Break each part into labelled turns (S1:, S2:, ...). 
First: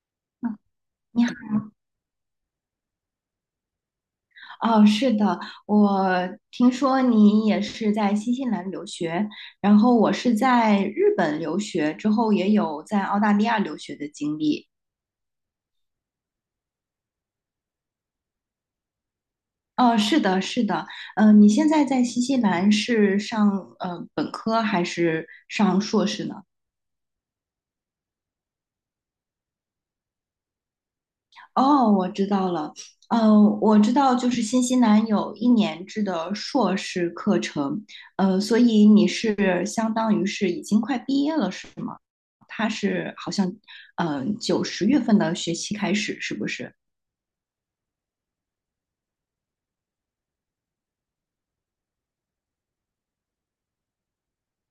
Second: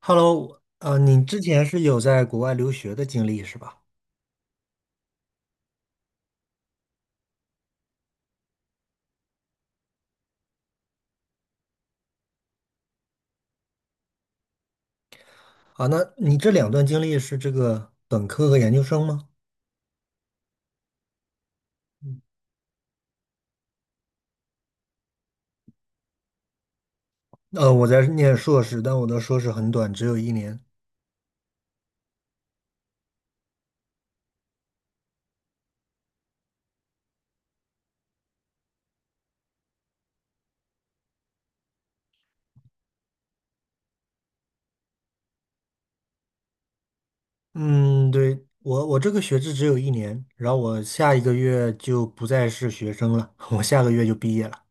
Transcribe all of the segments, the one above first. S1: Hello，你
S2: 你好。
S1: 之前是有在国外留学的经历是吧？
S2: 哦，是的，我听说你也是在新西兰留学，然后我是在日本留学，之后也有在澳大利亚留学的经历。
S1: 啊，那你这两段经历是这个本科和研究生吗？
S2: 哦，是的，是的。你现在在新西兰是上本科还是上硕士呢？
S1: 我在念硕士，但我的硕士很短，只有一年。
S2: 哦，我知道了。我知道，就是新西兰有一年制的硕士课程。所以你是相当于是已经快毕业了，是吗？他是好像，九十月份的学期开始，是不是？
S1: 嗯，对，我这个学制只有一年，然后我下一个月就不再是学生了，我下个月就毕业了。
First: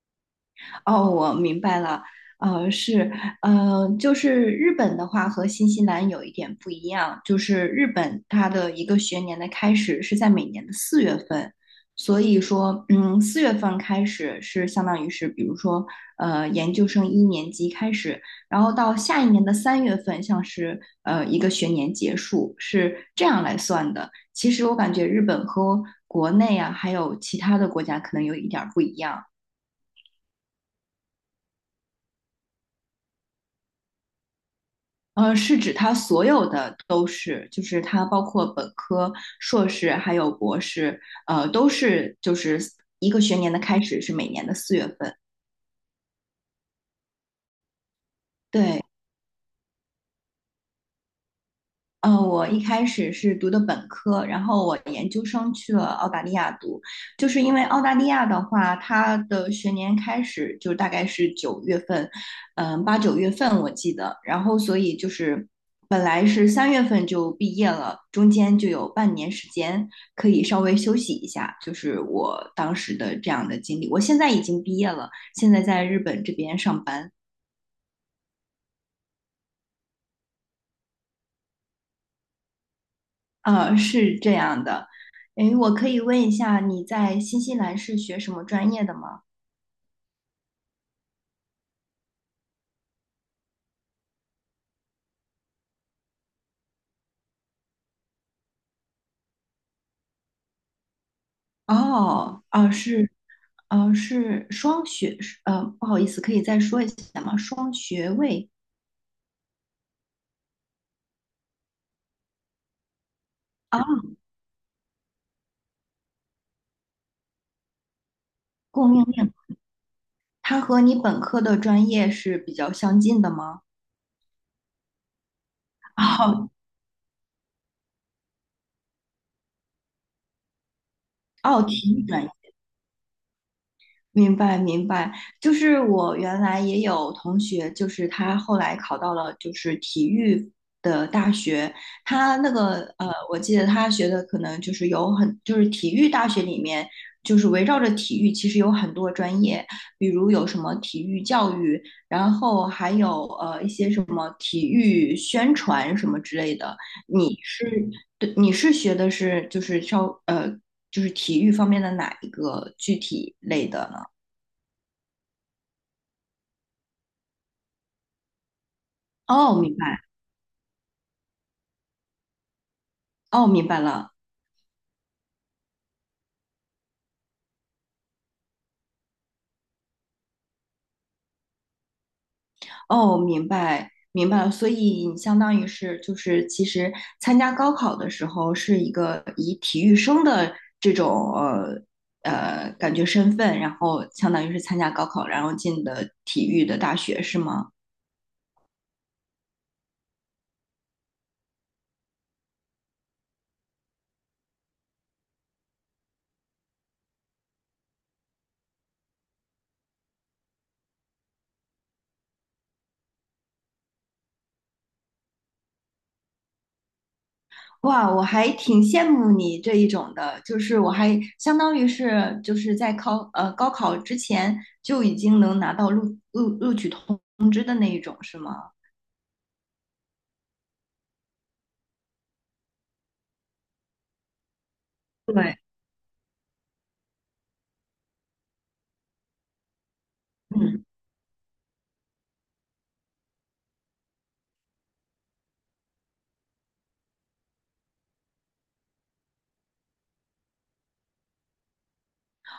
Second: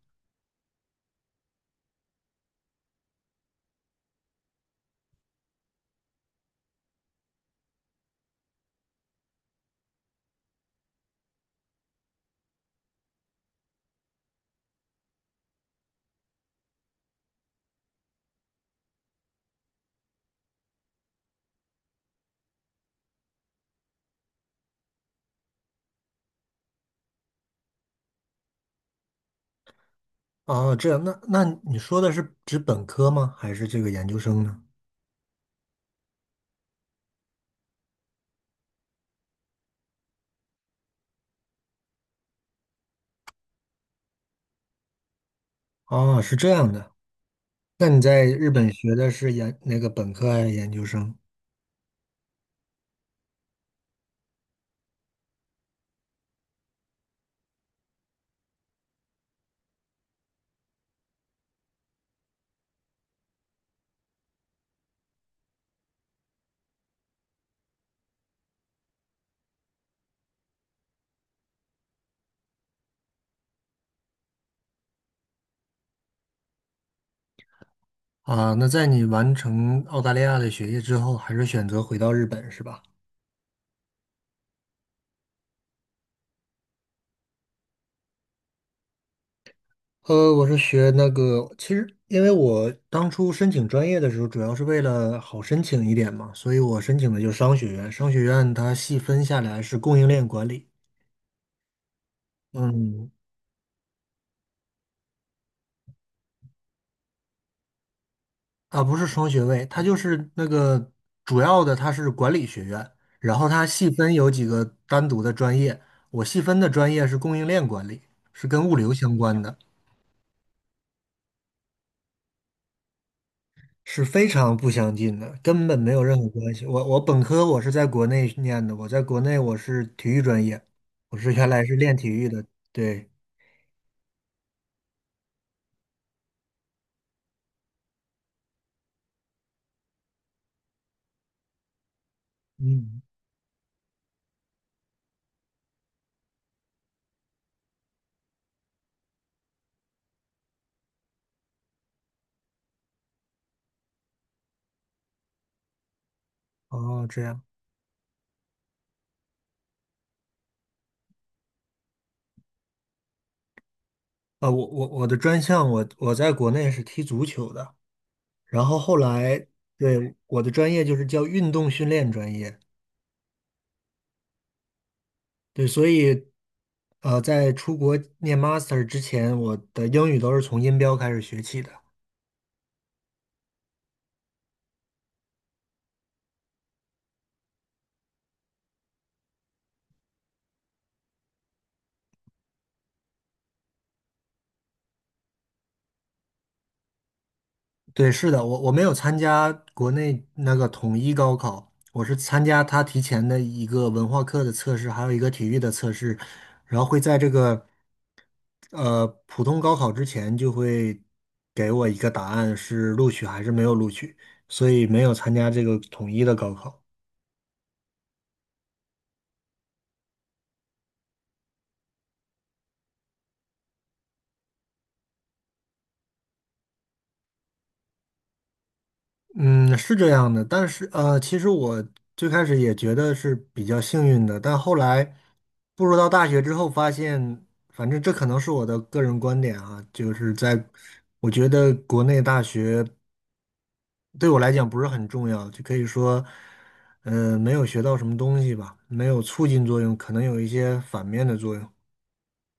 S2: 哦，我明白了。是。就是日本的话和新西兰有一点不一样，就是日本它的一个学年的开始是在每年的四月份，所以说，四月份开始是相当于是，比如说，研究生一年级开始，然后到下一年的三月份，像是一个学年结束，是这样来算的。其实我感觉日本和国内啊，还有其他的国家可能有一点儿不一样。
S1: 哦，这样，那你说的是指本科吗？还是这个研究生呢？
S2: 是指它所有的都是，就是它包括本科、硕士还有博士，都是就是一个学年的开始是每年的四月份。
S1: 哦，是这样的。那你在日本
S2: 对。
S1: 学的是那个本科还是研究生？
S2: 我一开始是读的本科，然后我研究生去了澳大利亚读，就是因为澳大利亚的话，它的学年开始就大概是九月份。八九月份我记得，然后所以就是本来是三月份就毕业了，中间就有半年时间可以稍微休息一下，就是我当时的这样的经历。我现在已经毕业了，现在在日本这边上班。
S1: 啊，那在你完成澳大利亚的学业之后，还是选择回到日本是吧？
S2: 是这样的。诶，我可以问一下，你在新西兰是学什么专业的吗？
S1: 我是学那个，其实因为我当初申请专业的时候，主要是为了好申请一点嘛，所以我申请的就是商学院。商学院它细分下来是供应链管理。
S2: 哦，
S1: 嗯。
S2: 是。是双学，是不好意思，可以再说一下吗？双学位
S1: 啊，不是双学位，它就是那个主要的，它是管理学院，然后它
S2: 啊，
S1: 细分有几个单独的专业，我细分的专业是供应链管理，是跟物流
S2: 供应
S1: 相
S2: 链，
S1: 关的。
S2: 它和你本科的专业是比较相近的吗？
S1: 是非常不相近的，根本没有任何
S2: 哦，
S1: 关系。我本科我是在国内念的，我在国内我是体育专业，我是原
S2: 哦，
S1: 来是
S2: 体
S1: 练
S2: 育
S1: 体
S2: 专
S1: 育
S2: 业。
S1: 的。对。
S2: 明白明白，就是我原来也有同学，就是他后来考到了就是体育的大学，他那个
S1: 嗯。
S2: 我记得他学的可能就是有很就是体育大学里面就是围绕着体育，其实有很多专业，比如有什么体育教育，然后还有一些什么体育宣传什么之类的。
S1: 哦，这
S2: 你
S1: 样。
S2: 是对你是学的是就是就是体育方面的哪一个具体类的呢？
S1: 啊，我的专项我在国内是踢足球的，然后后来，
S2: 哦，明白。
S1: 对，我的专业就是叫运动训练专业。
S2: 哦，明白了。
S1: 对，所以在出国念 master 之前，我的英语都是从音标开始学起的。
S2: 哦，明白，明白了。所以你相当于是就是，其实参加高考的时候是一个以体育生的这种感觉身份，然后相当于是参加高考，然后进的体育的大学，是吗？
S1: 对，是的，我没有参加国内那个统一高考，我是参加他提前的一个文化课的测试，还有一个体育的测试，然后会在这个普通高考之前就会给我一个答案是录取还是没有录取，所以没有参加这个统一的高考。
S2: 哇，我还挺羡慕你这一种的，就是我还相当于是就是在考高考之前就已经能拿到录取通知的那一种，是吗？
S1: 嗯，是这样的，但是其实我最开始也觉得是比较幸运的，但后来
S2: 对。
S1: 步入到大学之后，发现，反正这可能是我的个人观点啊，就是在
S2: 嗯。
S1: 我觉得国内大学对我来讲不是很重要，就可以说，没有学到什么东西吧，没有促进作用，可能有一些反面的作用。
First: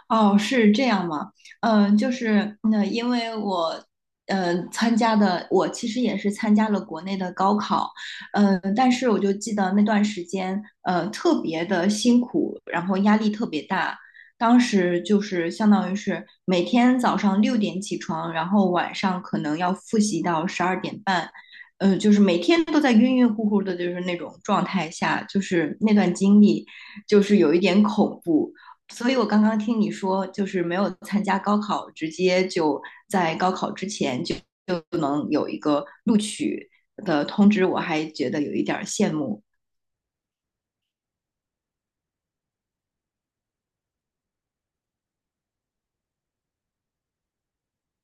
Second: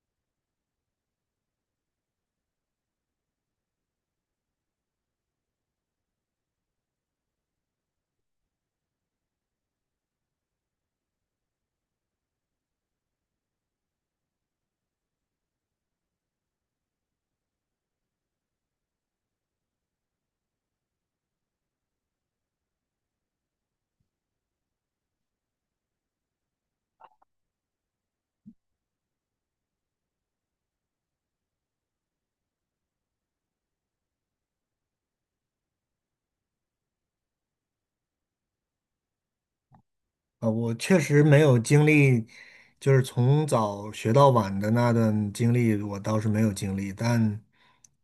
S2: 哦，是这样吗？就是那、因为我，参加的我其实也是参加了国内的高考。但是我就记得那段时间，特别的辛苦，然后压力特别大。当时就是相当于是每天早上六点起床，然后晚上可能要复习到十二点半。就是每天都在晕晕乎乎的，就是那种状态下，就是那段经历，就是有一点恐怖。所以我刚刚听你说，就是没有参加高考，直接就在高考之前就就能有一个录取的通知，我还觉得有一点羡慕。
S1: 啊，我确实没有经历，就是从早学到晚的那段经历，我倒是没有经历，但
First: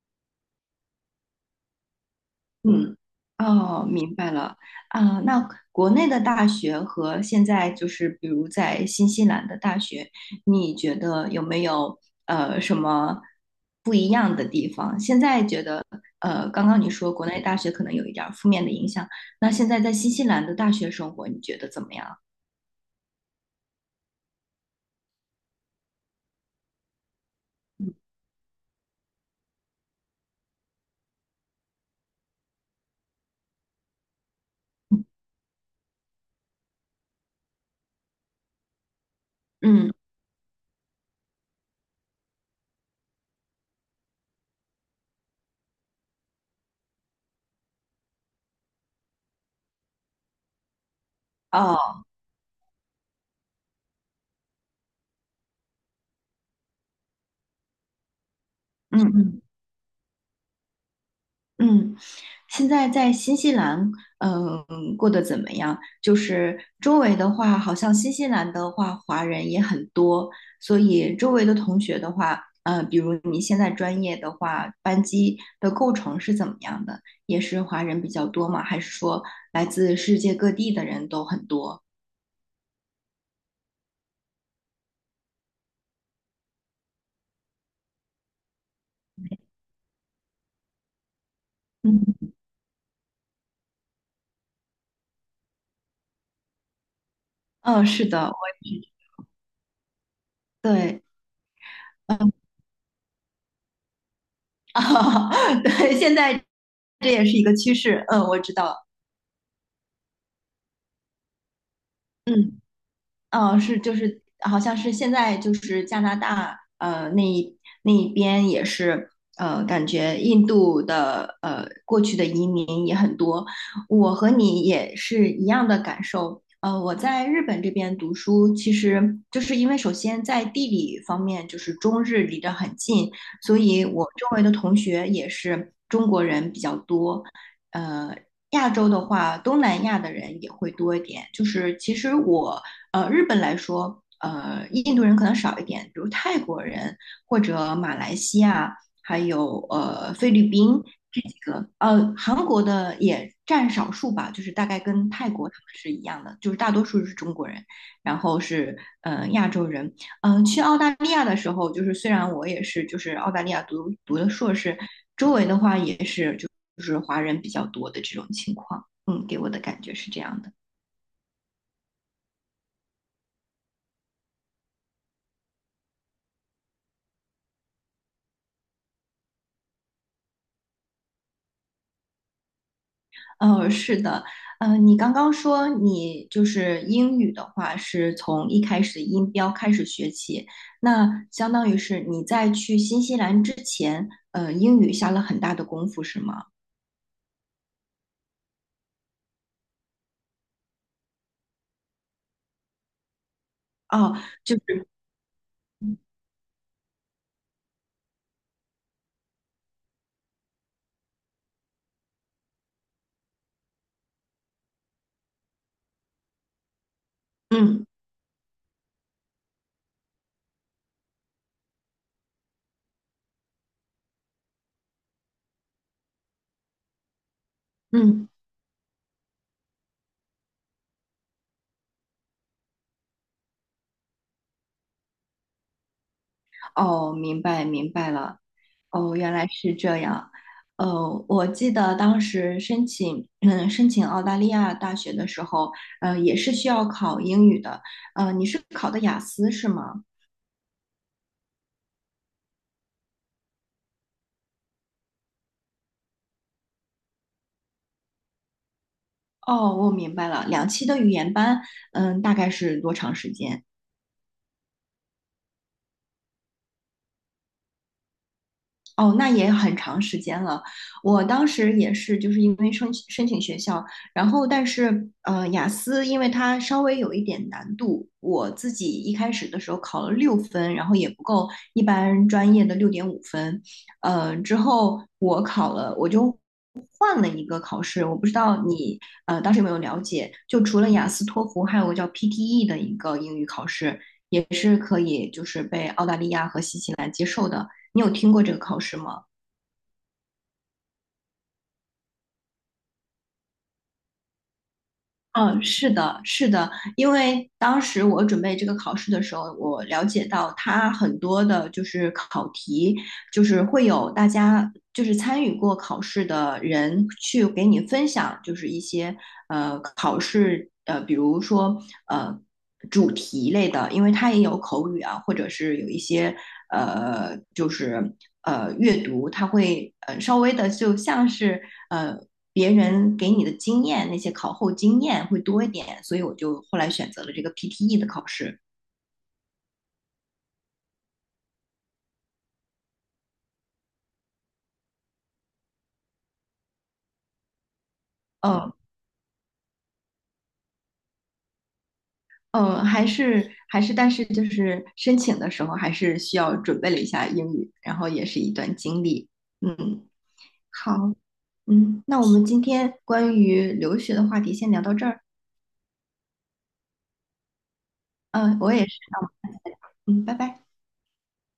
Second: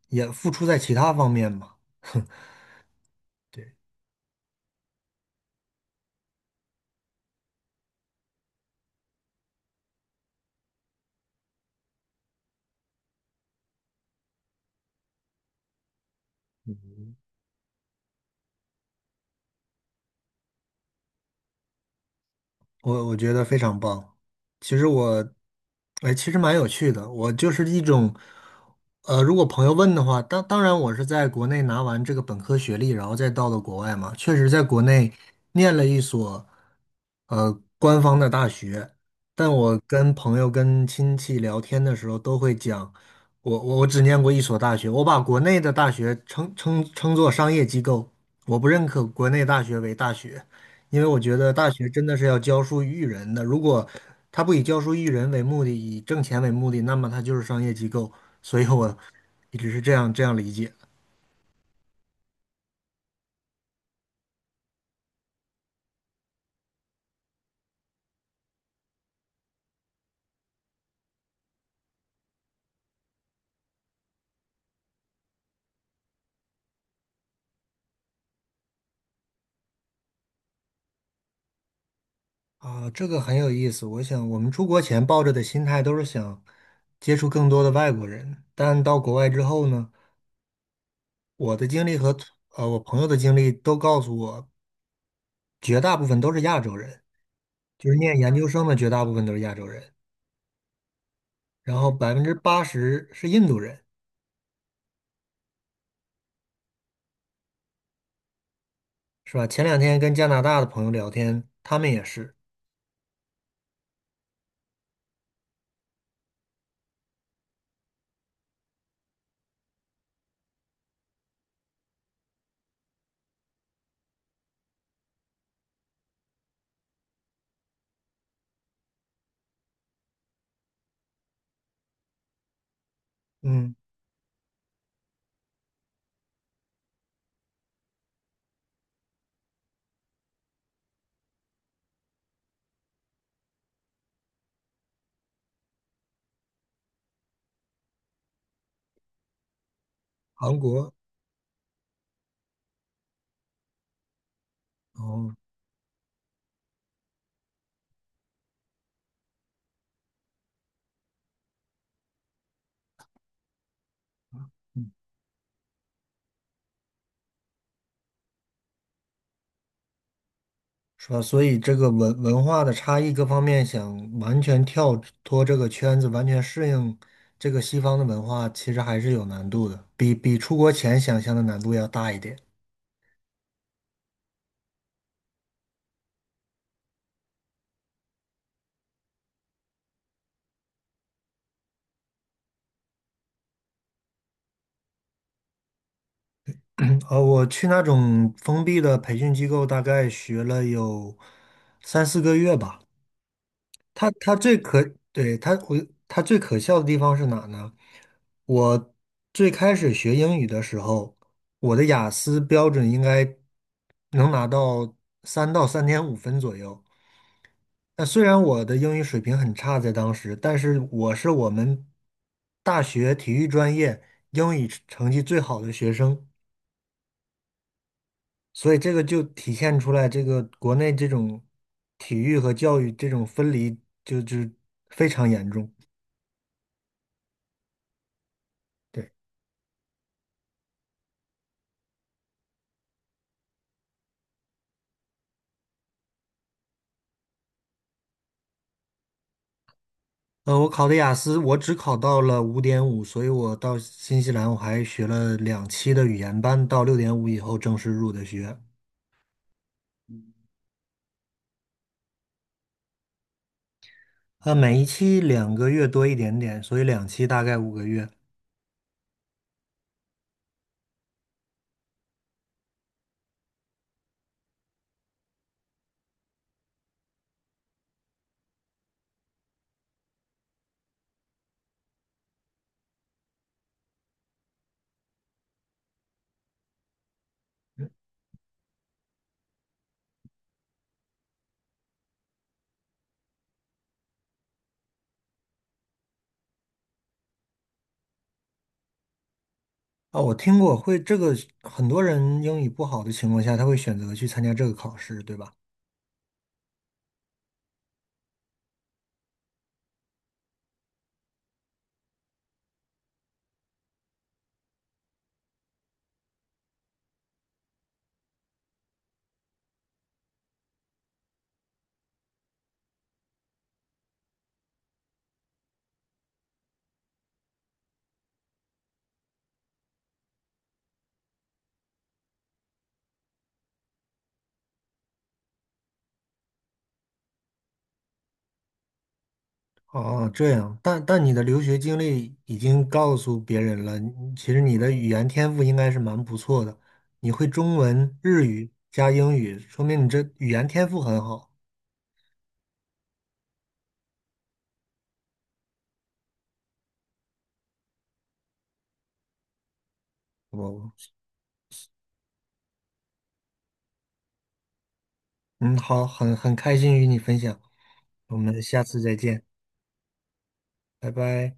S1: 也付出在其他方面吧。
S2: 嗯。
S1: 对。
S2: 哦，明白了。啊，那国内的大学和现在就是，比如在新西兰的大学，你觉得有没有什么不一样的地方？现在觉得刚刚你说国内大学可能有一点儿负面的影响，那现在在新西兰的大学生活，你觉得怎么样？
S1: 我觉得非常棒。其实我，哎，其实蛮有趣的。我就是一
S2: 嗯。
S1: 种，如果朋友问的话，当然我是在国内拿完这个本科学历，然后再到了国外嘛。确实在国内念了一所，官方的大学。但我
S2: 嗯
S1: 跟朋友、跟亲戚聊天的时候，都会讲，我只念过一所大学，我把国内的大学称作商业机构，我不认可国内大学为大学。因为我觉得大学
S2: 哦。
S1: 真的是要教书育人的。如果他不以教书育人为目的，以挣钱为目的，那么他就是商业机构。所以我
S2: 嗯嗯
S1: 一直是这样理解。
S2: 嗯,现在在新西兰，过得怎么样？就是周围的话，好像新西兰的话，华人也很多，所以周围的同学的话，比如你现在专业的话，班级的构成是怎么样的？也是华人比较多吗？还是说来自世界各地的人都很多？
S1: 啊，这个很有意思。我想我们出国前抱着的心态都是想接触更多的外国人，但到国外之后呢，我的经历和
S2: 嗯。
S1: 我朋友的经历都告诉我，绝大部分都是亚洲人，
S2: 嗯，
S1: 就是
S2: 是
S1: 念
S2: 的，
S1: 研
S2: 我
S1: 究生的
S2: 也是。
S1: 绝大部分都是亚洲人，
S2: 对。
S1: 然后百分
S2: 嗯。
S1: 之八十是印度人。
S2: 啊，对，现在这也是一个趋势，我知道。
S1: 是吧？前两天跟加拿大的朋友聊天，他们也是。
S2: 嗯。是就是好像是现在就是加拿大那一边也是感觉印度的过去的移民也很多，我和你也是一样的感受。我在日本这边读书，其实就是因为首先在地理方面就是中日离得很近，所
S1: 嗯。
S2: 以我周围的同学也是中国人比较多。呃，亚洲的话，东南亚的人也会多一点。就是其实我日本来说，印度人可能少一点，比如泰国人或者马来西亚，还有菲律
S1: 韩
S2: 宾。
S1: 国。
S2: 韩国的也占少数吧，就是大概跟泰
S1: 哦，
S2: 国他们是一样的，就是大多数是中国人，然后是亚洲人。去澳大利亚的时候，就是虽然我也是就是澳大利亚读的硕士，周围的话也是就是华人比较多的这种情况，给我的感觉是这样的。
S1: 是吧？所以这个文化的差异各方面，想完全跳脱这个圈子，完全适应这个西方的文化，其实还是有难度的，比出国前想象的难度要大一点。
S2: 是的。你刚刚说你就是英语的话，是从一开始的音标开始学起，那相当于是你在去新西兰之前，英语下了很大的功夫，是吗？
S1: 嗯，我去那种封闭的培训机构，大概学了有3、4个月吧。他
S2: 哦，
S1: 他
S2: 就
S1: 最可，
S2: 是，
S1: 对，他最可笑的地方是哪呢？我最开始学英语的时候，我的雅思标准应该能拿到3到3.5分左右。
S2: 嗯
S1: 那虽然我的英语水平很差，在当时，但是我是我们大学体育专业英语成绩最好的学生，
S2: 嗯,
S1: 所以这个就体现出来，这个国内这种体育和教育这种分离就非常严重。
S2: 哦，明白明白了。
S1: 对。
S2: 哦，原来是这样。我记得当时申请，申请澳大利亚大学的时候，也是需要考英语的。你是考的雅思是吗？
S1: 我考的雅思，我只考到了5.5，所以我到新西兰我还学了两期的语言班，到6.5以后正式入的学。
S2: 哦，我明白了，两期的语言班，大概是多长时间？
S1: 每一期2个月多一点点，所以两期大概5个月。
S2: 哦，那也很长时间了。我当时也是，就是因为申请学校，然后但是雅思因为它稍微有一点难度，我自己一开始的时候考了六分，然后也不够一般专业的六点五分。之后我考了，我就换了一个考试，我不知道你当时有没有了解，就除了雅思、托福，还有个叫 PTE 的一个英语考试，也是可以就是被澳大利亚和新西兰接受的。你有听过这个考试吗？
S1: 啊，我听过会这个，很多人英语不好的情况下，他会选择去参加这个考试，对吧？
S2: 嗯，是的，是的，因为当时我准备这个考试的时候，我了解到它很多的就是考题，就是会有大家就是参与过考试的人去给你分享，就是一些考试比如说呃主题类的，因为它也有口语啊，或者是有一些就是阅读，它会稍微的就像是呃。别人给你的经验，那些考后经验会多一点，所以我就后来选择了这个 PTE 的考试。
S1: 哦，这样，但你的留学经历已经告诉别人了，你其实你的语言天赋应该是蛮不错的，你会中文、日语
S2: 嗯。
S1: 加英语，说明你这语言天赋很好。
S2: 嗯，还是,但是就是申请的时候还是需要准备了一下英语，然后也是一段经历。嗯，
S1: 我，
S2: 好。那我们今天关于留学的话题先聊到这儿。
S1: 嗯，好，很开心与你分享，我
S2: 嗯，
S1: 们
S2: 我
S1: 下
S2: 也是。
S1: 次再见，
S2: 嗯，拜拜。
S1: 拜拜。